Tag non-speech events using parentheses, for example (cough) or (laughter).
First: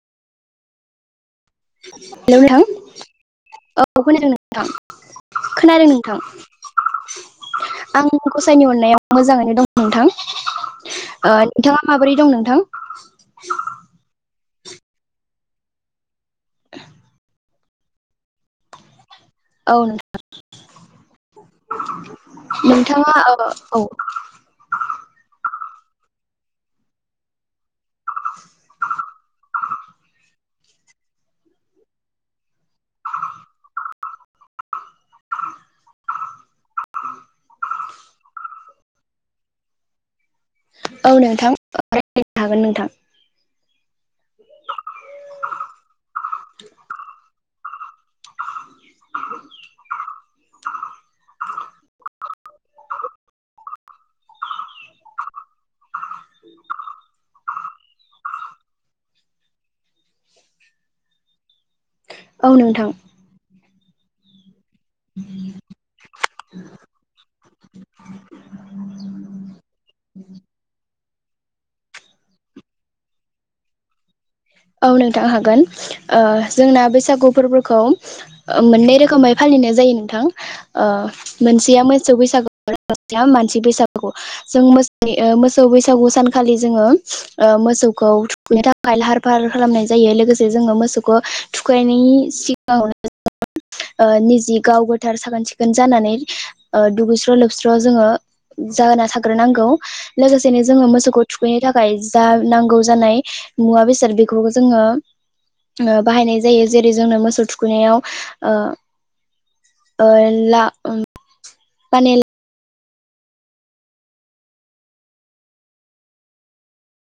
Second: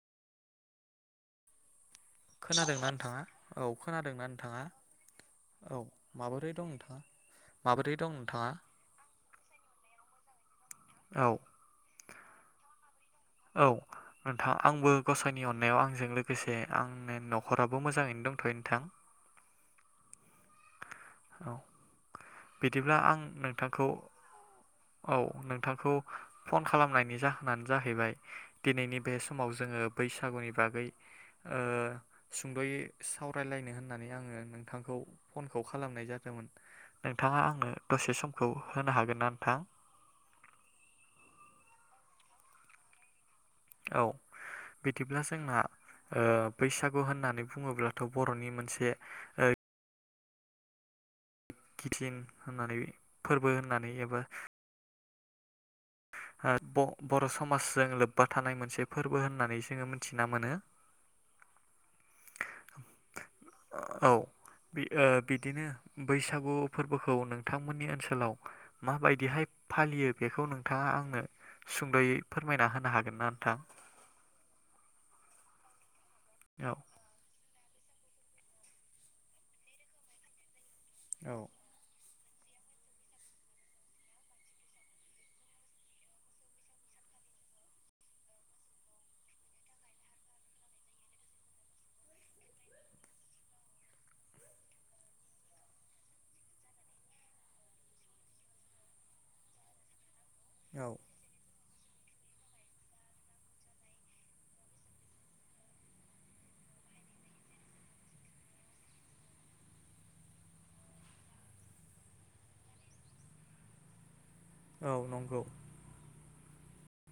Hello नोंथां खोनादोंना नोंथाङा? औ खोनादोंना खोनादों नोंथाङा? नोंथां औ खोनादों नोंथां माबोरै दं नोंथाङा? माबोरै आं दं नोंथाङा? गसाइनि अननायाव मोजाङैनो दं नोंथां औ ओ नोंथाङा माबोरै दं नोंथां? औ आंबो गसाइनि अननायाव आंजों लोगो (unintelligible) लोगोसे आंनि न खराबो मोजाङैनो दंथयो नोंथां। औ नोंथां औ बिदिब्ला आं औ नोंथांखौ औ नोंथांखौ फन खालामनायनि जाहोनानो जाहैबाय दिनैनि बे समाव जोङो बैसागुनि बागै ओ सुंदयै सावरायलायनो होननानै आअंङो नोंथांखौ फनखौ खालामनाय जादोंमोन नोंथांङा आंनो दसे समखौ होनो हागोन ना नोंथां? औ नोंथां राय्लायनो हागोन नोंथां। औ बिदिब्ला जोंना बैसागु होननानै बुङोब्ला थ बरनि मोनसे बे ओ (inaudible) किथिन होननानै फोरबो होननानै एबा ओ बर समाजजों लोब्बा थानाय मोनसे फोरबो होननानै जोंङो मिथिना मोनो। औ नोंथां। औ। बिदिनो बैसागु फोरबोखौ नोंथांमोननि ओनसोलाव माबायदिहाय फालियो बेखौ नोंथाङा आंनो सुंद'यै फोरमायना होनो हागोन ना नोंथां? औ नोंथां हागोन। ओ औ जोंना बैसागु फोरबो खौ मोननै रोखोमै फालिनाय जायो नोंथां। अ औ मोनसेया मो सौ बैसागो मानसि बसागु जों मोसौ बैसागु सानखालि जोङो ओ मोसौखौ थुखैनो थाखाय लाहार फाहार खालामनाय जायो लोगोसे जोङो मोसौखौ थुखैनायनि सिगाङावनो निजि गाव गोथार साखोन सिखोन जानानै दुगैस्र' लोबस्र' जोङो जाहोना थाग्रोनांगौ। लोगोसेनो जोङो औ मोसौखौ थुखैनो था जा नांगौ जानाय मुवा बेसे बे जोङो बाहायनाय जायो जेरै जोंनो मोसौ थुखैनायाव ओ ओ ला फानाल औ नंगौ।